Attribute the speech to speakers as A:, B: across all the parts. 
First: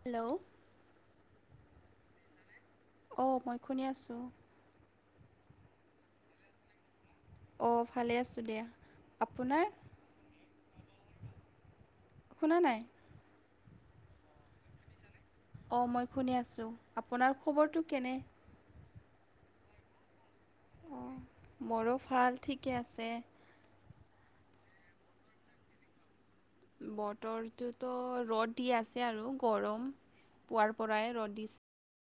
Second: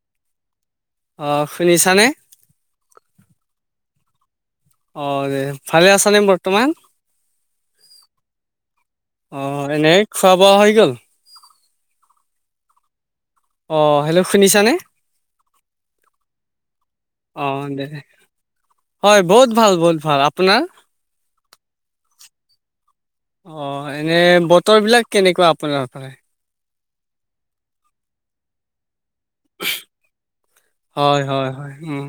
A: Hello.
B: অ', শুনিছানে?
A: অ', মই শুনি আছোঁ।
B: অ', এই ভালে আছানে বৰ্তমান?
A: অ', ভালে আছোঁ দিয়া। আপোনাৰ
B: অ', এনেই খোৱা বোৱা হৈ গ'ল?
A: শুনা নাই।
B: অ', হেল্ল' শুনিছানে?
A: অ', মই শুনি আছোঁ, আপোনাৰ
B: অ
A: খবৰটো
B: দে
A: কেনে?
B: হয়, বহুত ভাল বহুত ভাল। আপোনাৰ
A: অ', মোৰো ভাল, ঠিকেই আছে।
B: অ', এনেই বতৰবিলাক কেনেকুৱা আপোনাৰ ফালে?
A: বতৰটোতো ৰ'দ দি আছে আৰু গৰম। পুৱাৰ পৰাই
B: হয়,
A: ৰ'দ
B: হয়,
A: দিছে
B: হয়, উম।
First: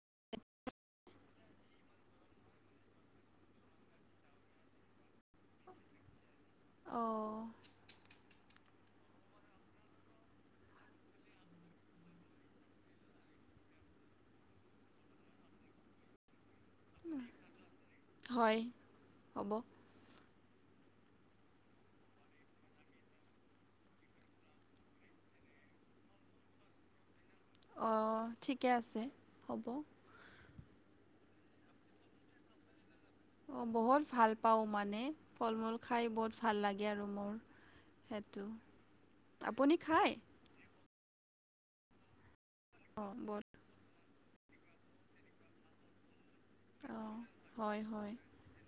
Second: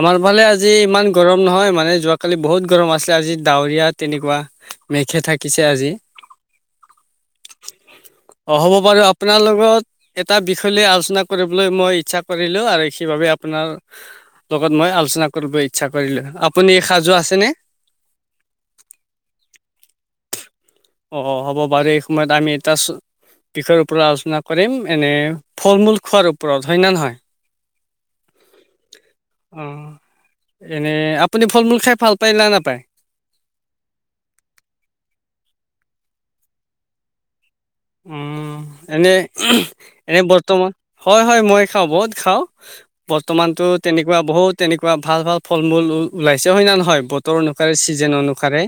B: আমাৰ ফালে আজি ইমান গৰম নহয়, মানে যোৱাকালি বহুত গৰম আছিলে, আজি ডাৱৰীয়া তেনেকুৱা। মেঘে থাকিছে আজি
A: অ'।
B: অ', হ'ব বাৰু, আপোনাৰ লগত এটা বিষয় লৈ আলোচনা কৰিবলৈ মই ইচ্ছা কৰিলোঁ আৰু সেইবাবে আপোনাৰ লগত মই আলোচনা কৰিব ইচ্ছা কৰিলো। আপুনি সাজু আছেনে?
A: হয় হ'ব
B: অ', হ'ব বাৰু এই সময়ত আমি এটা বিষয়ৰ ওপৰত আলোচনা কৰিম, এনে ফল মূল খোৱাৰ ওপৰত, হয় না নহয়?
A: অ', ঠিকেই আছে। হ'ব
B: অ', এনে আপুনি ফল মূল খাই ভাল পায় না নাপায়?
A: অ বহুত ভাল পাওঁ মানে ফল মূল খাই বহুত ভাল লাগে আৰু মোৰ। সেইটো
B: উম, এনেই,
A: আপুনি খায়
B: এনে বৰ্তমান, হয় হয়, মই খাওঁ, বহুত খাওঁ।
A: অঁ বহুত
B: বৰ্তমানতো তেনেকুৱা বহুত তেনেকুৱা ভাল ভাল ফল মূল ওলাইছে হয় নে নহয়?
A: অঁ
B: বতৰ অনুসাৰে
A: হয়
B: চিজন
A: হয়
B: অনুসাৰে।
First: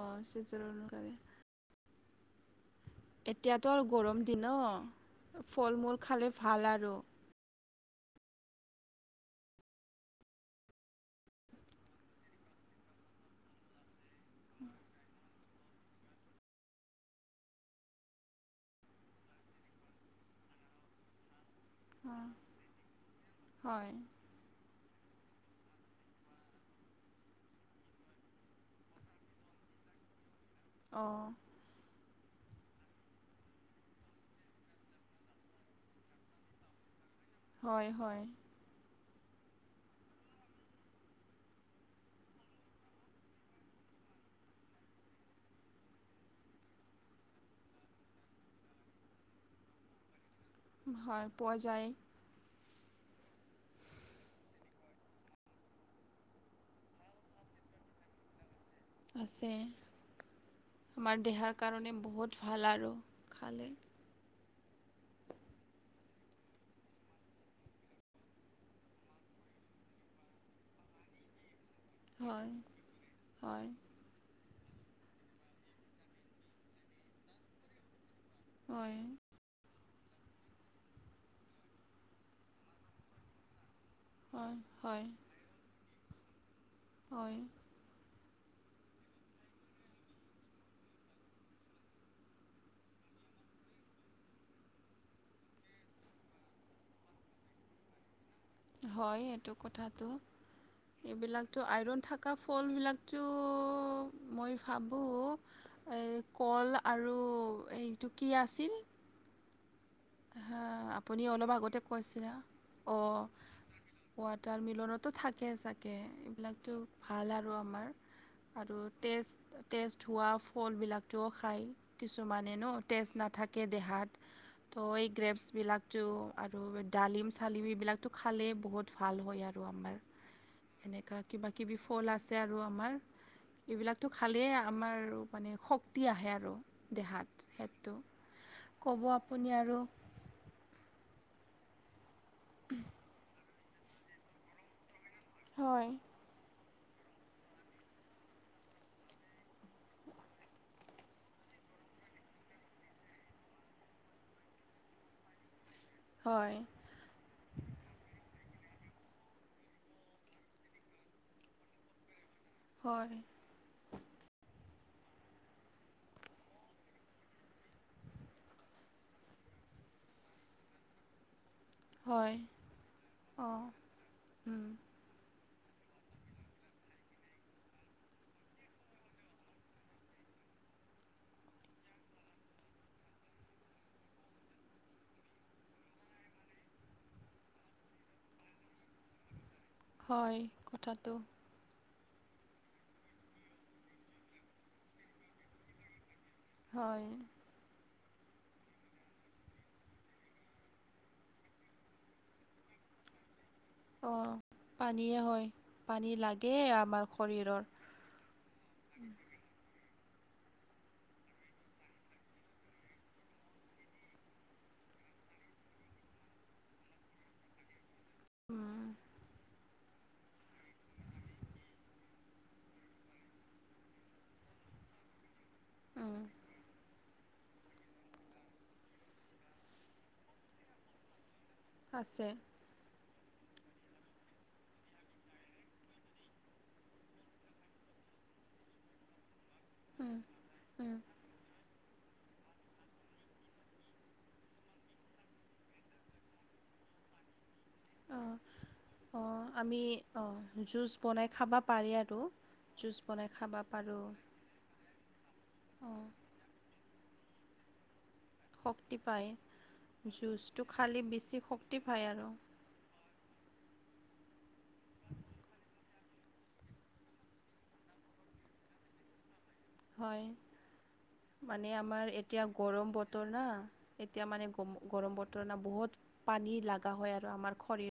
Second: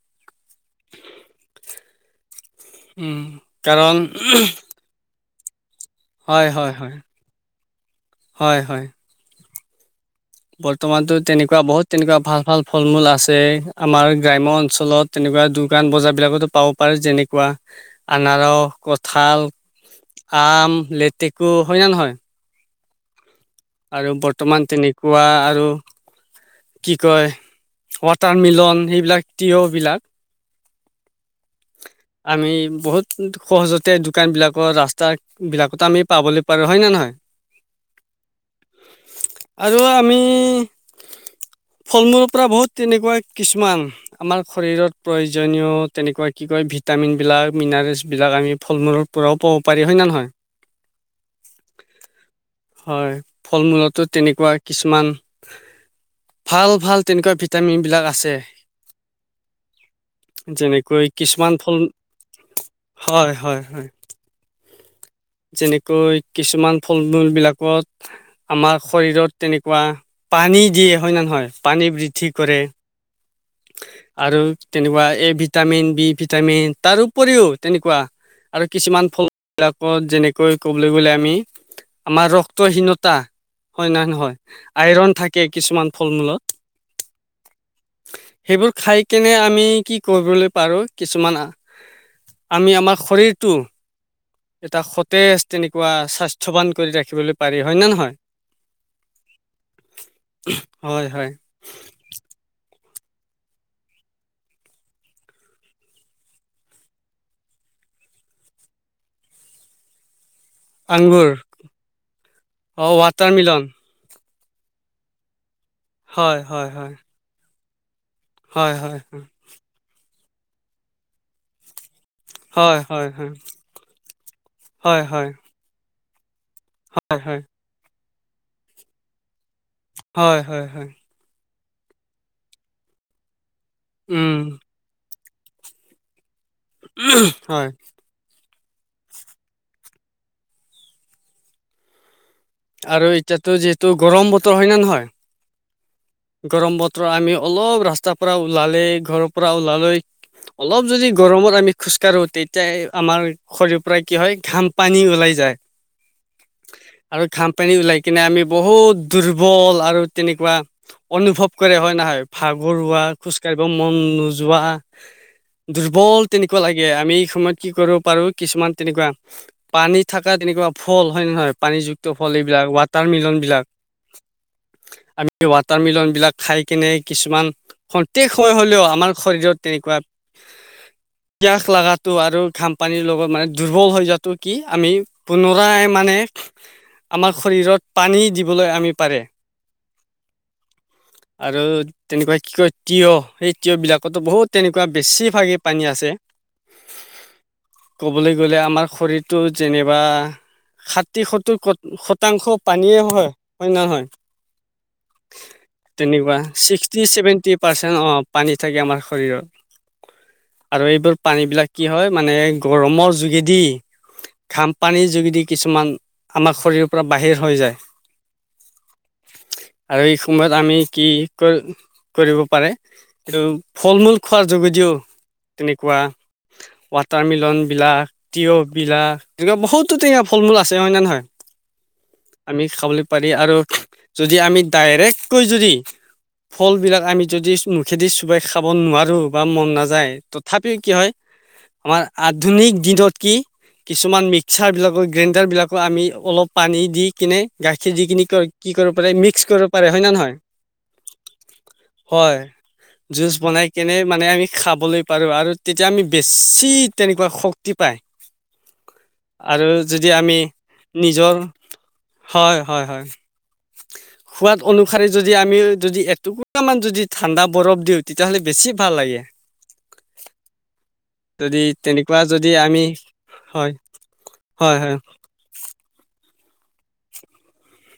A: অঁ চিজনৰ কাৰণে
B: [unintelligible] উম,
A: এতিয়াতো আৰু
B: কাৰণ
A: গৰম দিন ন ফল মূল খালে
B: হয়
A: ভাল
B: হয়
A: আৰু।
B: হয় হয় হয়। বৰ্তমানতো তেনেকুৱা বহুত তেনেকুৱা ভাল ভাল ফল মূল আছে, আমাৰ গ্ৰাম্য অঞ্চলত তেনেকুৱা দোকান বজাৰ বিলাকতো পাব পাৰি যেনেকুৱা, আনাৰস, কঁঠাল। আম, লেটেকু হয় না
A: অ,
B: নহয়?
A: হয়
B: আৰু বৰ্তমান তেনেকুৱা আৰু। কি কয় ৱাটাৰ মিলন সেইবিলাক টিয়বিলাক।
A: অ',।
B: আমি বহুত সহজতে দোকান বিলাকৰ ৰাস্তা বিলাকতো আমি পাবলৈ পাৰো হয় নে নহয়।
A: হয় হয়।
B: আৰু আমি ফল মূলৰ পৰা বহুত তেনেকুৱা কিছুমান আমাৰ শৰীৰত প্ৰয়োজনীয় তেনেকুৱা কি কয় ভিত ভিটামিনবিলাক মিনাৰেলছবিলাক আমি ফল মূলৰ পৰাও পাব পাৰি হয় নে নহয়।
A: হয় পোৱা যায়।
B: হয় ফল মূলতো তেনেকুৱা কিছুমান ভাল ভাল তেনেকুৱা ভিটামিন বিলাক আছে।
A: আছে।
B: যেনেকৈ
A: আমাৰ দেহাৰ
B: কিছুমান ফল
A: কাৰণে বহুত ভাল আৰু
B: হয় হয়।
A: খালে
B: যেনেকৈ কিছুমান ফল মূল বিলাক। আমাৰ শৰীৰত তেনেকুৱা পানী দিয়ে হয় ন নহয়। পানী বৃদ্ধি
A: হয়
B: কৰে
A: হয়
B: আৰু তেনেকুৱা এ ভিটামিন বি ভিটামিন তাৰ উপৰিও তেনেকুৱা। আৰু
A: হয়
B: কিছুমান ফল বিলাকত যেনেকৈ ক'বলৈ গ'লে আমি আমাৰ ৰক্ত হীনতা হয় না নহয়
A: হয় হয়
B: আইৰণ থাকে কিছুমান ফল মূলত।
A: হয়।
B: সেইবোৰ খাই কেনে আমি কি কৰিবলৈ পাৰো কিছুমান আমি আমাৰ শৰীৰটো এটা সতেজ তেনেকুৱা স্বাস্থ্যৱান কৰি ৰাখিবলৈ পাৰি হয় নে নহয়।
A: হয় এইটো কথাটো
B: হয় হয়
A: এইবিলাকতো আইৰণ থকা ফলবিলাক তো মই ভাবোঁ কল আৰু এইটো কি আছিল? হা আপুনি
B: আংগুৰ
A: অলপ আগতে কৈছিলে অ'।
B: ৱাটাৰ মিলন
A: ৱাটাৰ মিলনতো থাকে চাকে
B: হয় হয়
A: এইবিলাকতো
B: হয়
A: ভাল আৰু আমাৰ।
B: হয়
A: আৰু
B: হয়
A: তেজ তেটজ হোৱা ফলবিলাকও খায়। কিছুমানেনো
B: হয় হয়
A: টেষ্ট
B: হয়
A: নাথাকে দেহাত ত'
B: হয় হয়
A: এই
B: হয়
A: গ্ৰেপছবিলাকতটো আৰু ডালিম
B: হয়
A: চালিম এইবিলাকতো খালেই বহুত ভাল হয় আৰু।
B: হয় হয় হয়
A: এনেকুৱা কিবা কিবি ফল আছে আৰু আমাৰ। এইবিলাকতো
B: উম
A: খালেই আমাৰ মানে শক্তি আহে আৰু। দেহাত
B: হয়
A: সেইটো ক'ব আপুনি আৰু।
B: আৰু এতিয়াতো যিহেতু গৰম বতৰ হয় নে নহয়।
A: হয়।
B: গৰম বতৰ আমি অলপ ৰাস্তাৰ পৰা ওলালে ঘৰৰ পৰা ওলালৈ। অলপ যদি গৰমত আমি খোজকাঢ়ো তেতিয়া আমাৰ শৰীৰ পৰা কি হয় ঘাম পানী ওলাই যায়। যায়
A: হয়
B: আৰু ঘাম-পানী ওলাই কিনে, আমি বহুত দুৰ্বল আৰু তেনেকুৱা অনুভৱ কৰে হয় নহয় ভাগৰুৱা
A: হয়
B: খোজ কাঢ়িব মন নোযোৱা। দুৰ্বল তেনেকুৱা লাগে আমি এই সময়ত কি কৰিব পাৰো কিছুমান তেনেকুৱা পানী থকা তেনেক কিবা ফল হয় নহয় পানীযুক্ত ফল
A: হয়
B: এইবিলাক ৱাটাৰ মিলন বিলাক
A: অঁ
B: আমি ৱাটাৰ মিলনবিলাক খাই কেনে কিছুমান সন্তেক হৈ হ'লেও আমাৰ শৰীৰত তেনেকুৱা [unintelligible] পিয়াস লগাটো আৰু ঘামপানীৰ লগত মানে দুৰ্বল হৈ যোৱাটো কি আমি পুনৰাই মানে। আমাৰ শৰীৰত পানী দিবলৈ আমি পাৰে।
A: হয় কথাটো।
B: আৰু তেনেকুৱা কি কয় তিঁয়হ সেই তিঁয়হ বিলাকতো বহুত তেনেকুৱা বেছিভাগে পানী আছে।
A: হয়।
B: ক'বলৈ গ'লে আমাৰ শৰীৰটো যেনিবা ষাঠি-সত্তৰ শতাংশ পানীয়েই হয়, হয় নে নহয়?
A: অঁ পানীয়ে হয় পানী
B: তেনেকুৱা
A: লাগে আমাৰ
B: ছিক্সটি-ছেভেনটি
A: শৰীৰৰ
B: পাৰ্চেণ্ট পানী থাকে আমাৰ শৰীৰত। আৰু এইবোৰ পানীবিলাক কি হয়, মানে গৰমৰ যোগেদি ঘাম-পানীৰ যোগেদি কিছুমান আমাৰ শৰীৰৰ পৰা বাহিৰ হৈ যায়।
A: উম।
B: আৰু এই সময়ত আমি কি কৰিব পাৰে? এইটো ফল-মূল খোৱাৰ যোগেদিও তেনেকুৱা
A: উম,
B: সোৱাদ ৱাটাৰমেলন বিলাক, তিয়ঁহ বিলাক, তেনেকুৱা বহুতো তেনেকুৱা ফল-মূল আছে, হয় নে নহয়?
A: আছে
B: আমি খাবলৈ পাৰি। আৰু যদি আমি ডাইৰেক্টকৈ যদি ফলবিলাক আমি মুখেদি চোবাই খাব নোৱাৰোঁ বা মন নাযায়।
A: উম,
B: তথাপিও কি
A: উম,
B: হয়, আমাৰ আধুনিক দিনত কি কিছুমান মিক্সাৰ বিলাক বা গ্ৰাইণ্ডাৰ বিলাকো আমি অলপ পানী দি কিনে গাখীৰ দি সেইখিনি কি কৰিব লাগে? মিক্স কৰক
A: মি, অ', জুছ বনাই খাব পাৰি আৰু জুচ
B: জুছ
A: খাব
B: বনাই কেনে
A: পাৰোঁ
B: মানে, আমি খাবলৈ পাৰোঁ আৰু তেতিয়া আমি
A: অঁ
B: বেছি তেনেকুৱা শক্তি পাই
A: শক্তি পায়
B: আৰু যদি আমি
A: জুচটো খালে
B: নিজেৰ,
A: বেছি শক্তি পায় আৰু
B: হয়, হয়, হয়। [inaudible] সোৱাদ অনুসৰি যদি আমি, যদি এটুকুৰামান, যদি ঠাণ্ডা বৰফ দিওঁ, তেতিয়াহ'লে বেছি ভাল লাগে।
A: হয়।
B: যদি
A: মানে আমাৰ
B: তেনেকুৱা
A: এতিয়া
B: যদি আমি
A: গৰম বতৰ, না,
B: হয়
A: এতিয়া মানে
B: হয় হয়
A: গ-গৰম বতৰ না, বহুত পানী লাগা হয় আৰু আমাৰ শৰীৰ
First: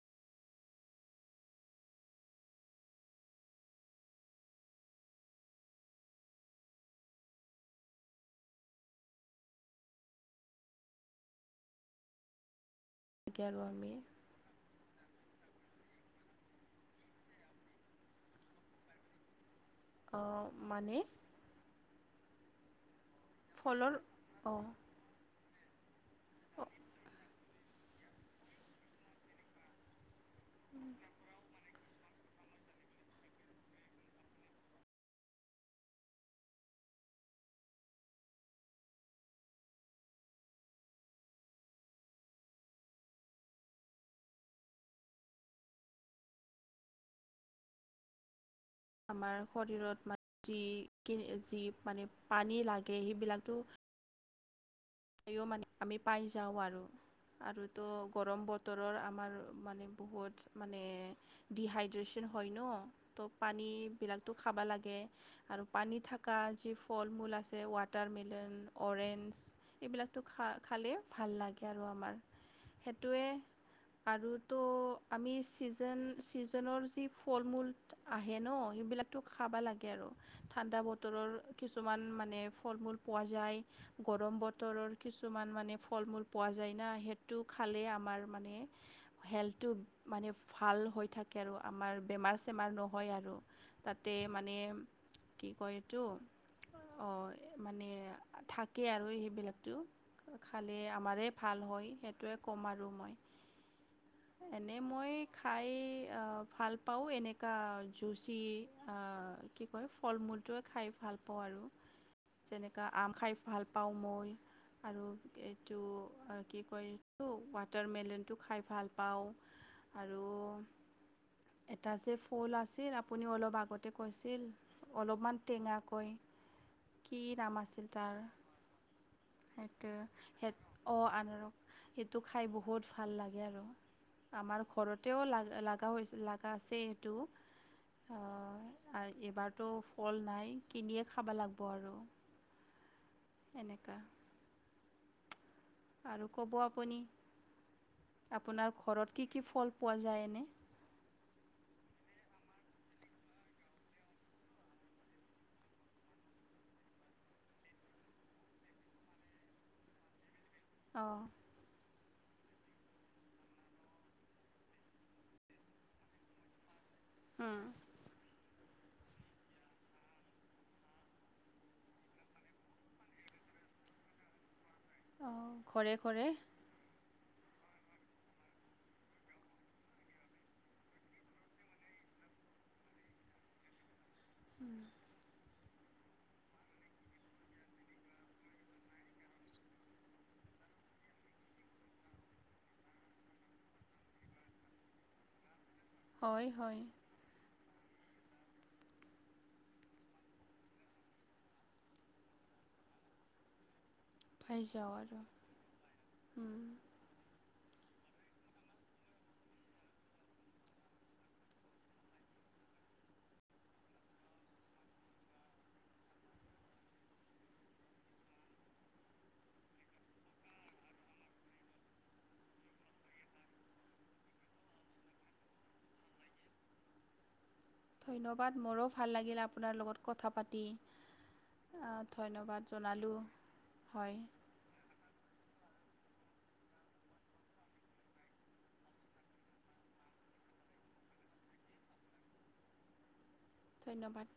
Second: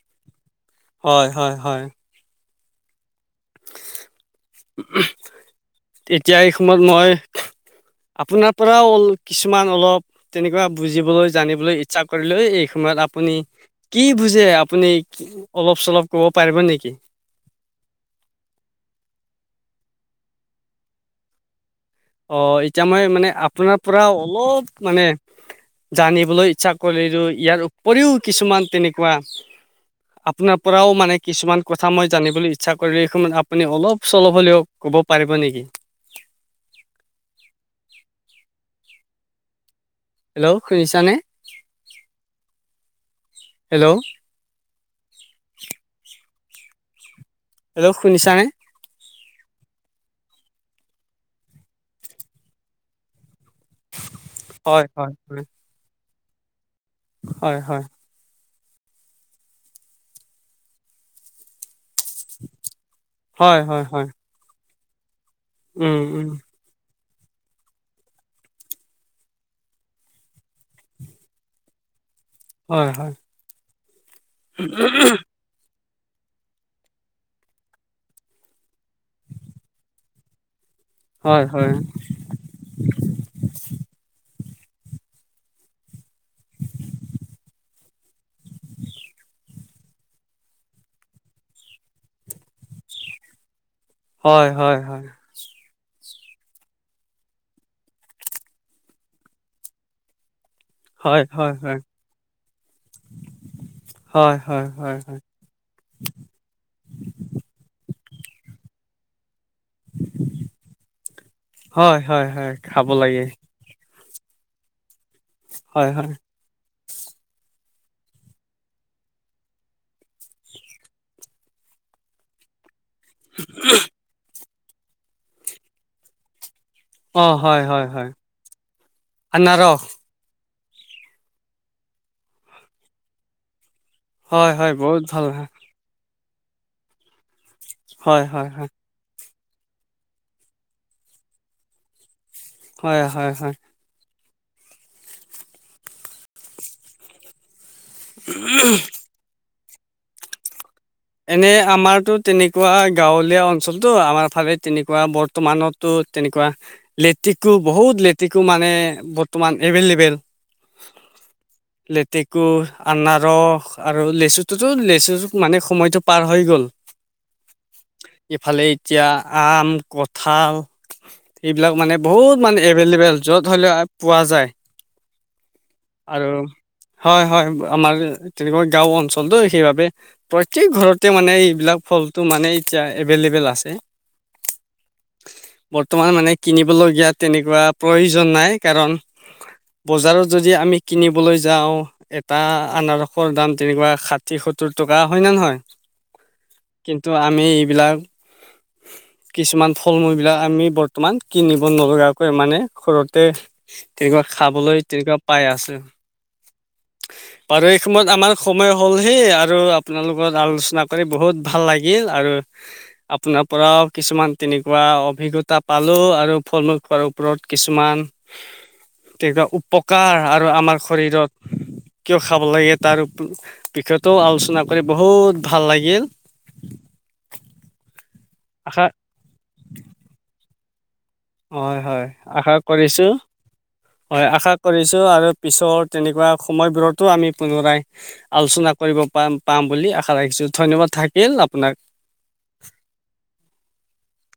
B: হয়, হয়, হয়। তেতিয়া, এই সময়ত মই আপোনাৰ পৰাও কিছুমান অলপ তেনেকুৱা বুজিবলৈ, জানিবলৈ ইচ্ছা কৰিলে দেই। সময়ত আপুনি
A: লাগে আৰু আমি
B: কি বুজে, আপুনি? অলপ-চলপ ক'ব পাৰিব নেকি?
A: অ', মানে
B: অ', এতিয়া মই মানে, আপোনাৰ
A: ফলৰ
B: পৰাও
A: অঁ
B: অলপ মানে জানিবলৈ ইচ্ছা কৰিলোঁ। ইয়াৰ উপৰিও কিছুমান তেনেকুৱা আপোনাৰ পৰাও মানে কিছুমান কথা মই জানিবলৈ ইচ্ছা কৰিলোঁ। এই সময়ত আপুনি অলপ-চলপ হ'লেও ক'ব পাৰিব নেকি? হেল্ল'! শুনিছানে? হেল্ল'! [inaudible] হেল্ল'! শুনিছানে?
A: আমাৰ শৰীৰত মা [unintelligible] যি পানী লাগে, সেইবিলাকতো
B: হয়, হয়।
A: পায়ো মানে আমি পাই যাওঁ আৰু।
B: হয়
A: আৰু
B: হয়
A: ত', গৰম বত তৰৰ আমাৰ মানে, বহুত মানে, ডিহাইড্ৰেচন হয় ন ত'
B: হয় হয় হয়
A: পানীবিলাকতো খাবা লাগে। আৰু
B: উম
A: পানী
B: উম
A: থাকা যি ফ্ৰু ফল-মূল আছে, ৱাটাৰমেলন, অৰেঞ্জ এইবিলাকতো খা-খালেই ভাল লাগে, আৰু আমাৰ
B: হয় হয়
A: সেইটোৱে আৰুতো আমি চিজ চিজনৰ যি ফল-মূল আহে ন, সেইবিলাকতো খাব লাগে আৰু ঠাণ্ডা বতৰৰ
B: হয় হয়
A: কিছুমান মানে, ফল-মূল পোৱা যায়, গৰম বত তৰৰ কিছুমান মানে ফল-মূল পোৱা যায় না, সেইটো খালে আমাৰ মানে, হেল্থ টো মানে ভাল হৈ থাকে, আৰু আমাৰ বেমাৰ-চেমাৰ নহয় আৰু তাতে
B: হয়,
A: মানে,
B: হয়, হয়।
A: কি কয়? টো অ' মানে থাকে আৰু সেইবিলাকটো। খালে আমাৰেই ভাল হয় সেইটোৱে ক'ম আৰু মই।
B: হয়, হয়,
A: এনে
B: হয়,
A: মই
B: হয়।
A: খাই ভাল পাওঁ এনেকা জুচি আহ। কি কয় ফল মূলটোৱে খাই ভাল পাওঁ আৰু
B: হয়, হয়, হয়।
A: যেনেকৈ
B: খাব
A: আম
B: লাগে।
A: খাই ভাল পাওঁ মই। আৰু এইটো
B: হয়, হয়।
A: কি কয় এইটো ৱাট ৱাটাৰমেলনটো খাই ভাল পাওঁ আৰু এটা যে ফুল আছিল। আপুনি অলপ আগতে কৈছিল অলপমান টেঙাকয় কি
B: অ', হয়,
A: নাম
B: হয়,
A: আছিল
B: হয়।
A: তাৰ?
B: আনাৰস।
A: সেইটো অঁ আনাৰস সেইটো খাই বহুত ভাল লাগে আৰু।
B: হয়,
A: আমাৰ
B: হয়, বহুত
A: ঘৰতেও
B: ভাল।
A: লগা-লগা লাগা আছে এইটো।
B: হয় হয় হয়।
A: [unintelligible] ফল নাই কিনিয়ে খাব লাগিব আৰু।
B: হয় হয় হয়।
A: এনেকা আৰু ক'ব আপুনি আপোনাৰ ঘৰত কি কি ফল পোৱা যায়, এনে?
B: এনে আমাৰতো তেনেকুৱা গাঁৱলীয়া অঞ্চলতটো আমাৰ ফালে তেনেকুৱা বৰ্তমানতো তেনেকুৱা লেতেকো বহুত লেতেকো মানে বৰ্তমান এভেইলেবল।
A: আহঁ।
B: লেতেকো আনাৰস আৰু লেচুটোতো লেচু মানে সময়তটো পাৰ হৈ গ'ল। ইফালে এতিয়া আম, কঁঠাল এইবিলাক মানে বহুত মানে এভেইলেবেল য'ত হলেও পোৱা যায়।
A: ঘৰে-ঘৰে।
B: আৰু হয় হয় আমাৰ তেনেকুৱা গাঁও অঞ্চলটো সেইবাবে প্ৰত্যেক ঘৰতে মানে এইবিলাক ফলটো মানে এতিয়া এভেইলেবল আছে। বৰ্তমান মানে কিনিবলগীয়া তেনেকুৱা প্ৰয়োজন নাই কাৰণ বজাৰত যদি আমি কিনিবলৈ যাওঁ এটা আনাৰসৰ দাম তেনেকুৱা ষাঠি সত্তৰ টকা। হয় নে নহয়?
A: হয় হয়
B: কিন্তু আমি এইবিলাক কিছুমান ফল-মূল বিলাক আমি বৰ্তমান কিনিব নলগাকৈ মানে ঘৰতে তেনেকুৱা
A: পাই
B: খাবলৈ
A: যাওঁ
B: তেনেকুৱা
A: আৰু
B: পাই আছে। বাৰু এই সময়ত আমাৰ সময় হ'লহি আৰু আপোনাৰ লগত আলোচনা কৰি বহুত ভাল লাগিল আৰু আপোনাৰ পৰাও কিছুমান তেনেকুৱা অভিজ্ঞতা পালোঁ আৰু ফল-মূল খোৱাৰ ওপৰত কিছুমান উপকাৰ আৰু আমাৰ শৰীৰত কিয় খাব লাগে তাৰ বিষয়টো আলোচনা কৰি বহুত ভাল লাগিল।
A: ধন্যবাদ
B: আশা
A: মোৰো ভাল লাগিল আপোনাৰ লগত কথা পাতি।
B: হয় হয়, আশা
A: ধন্যবাদ
B: কৰিছোঁ,
A: জনালোঁ
B: হয়, আশা কৰিছোঁ আৰু। পিছৰ তেনেকুৱা সময়বোৰতো আমি পুনৰাই আলোচনা কৰিব পাম বুলি আশা ৰাখিছোঁ। ধন্যবাদ থাকিল আপোনাক।
A: ধন্যবাদ।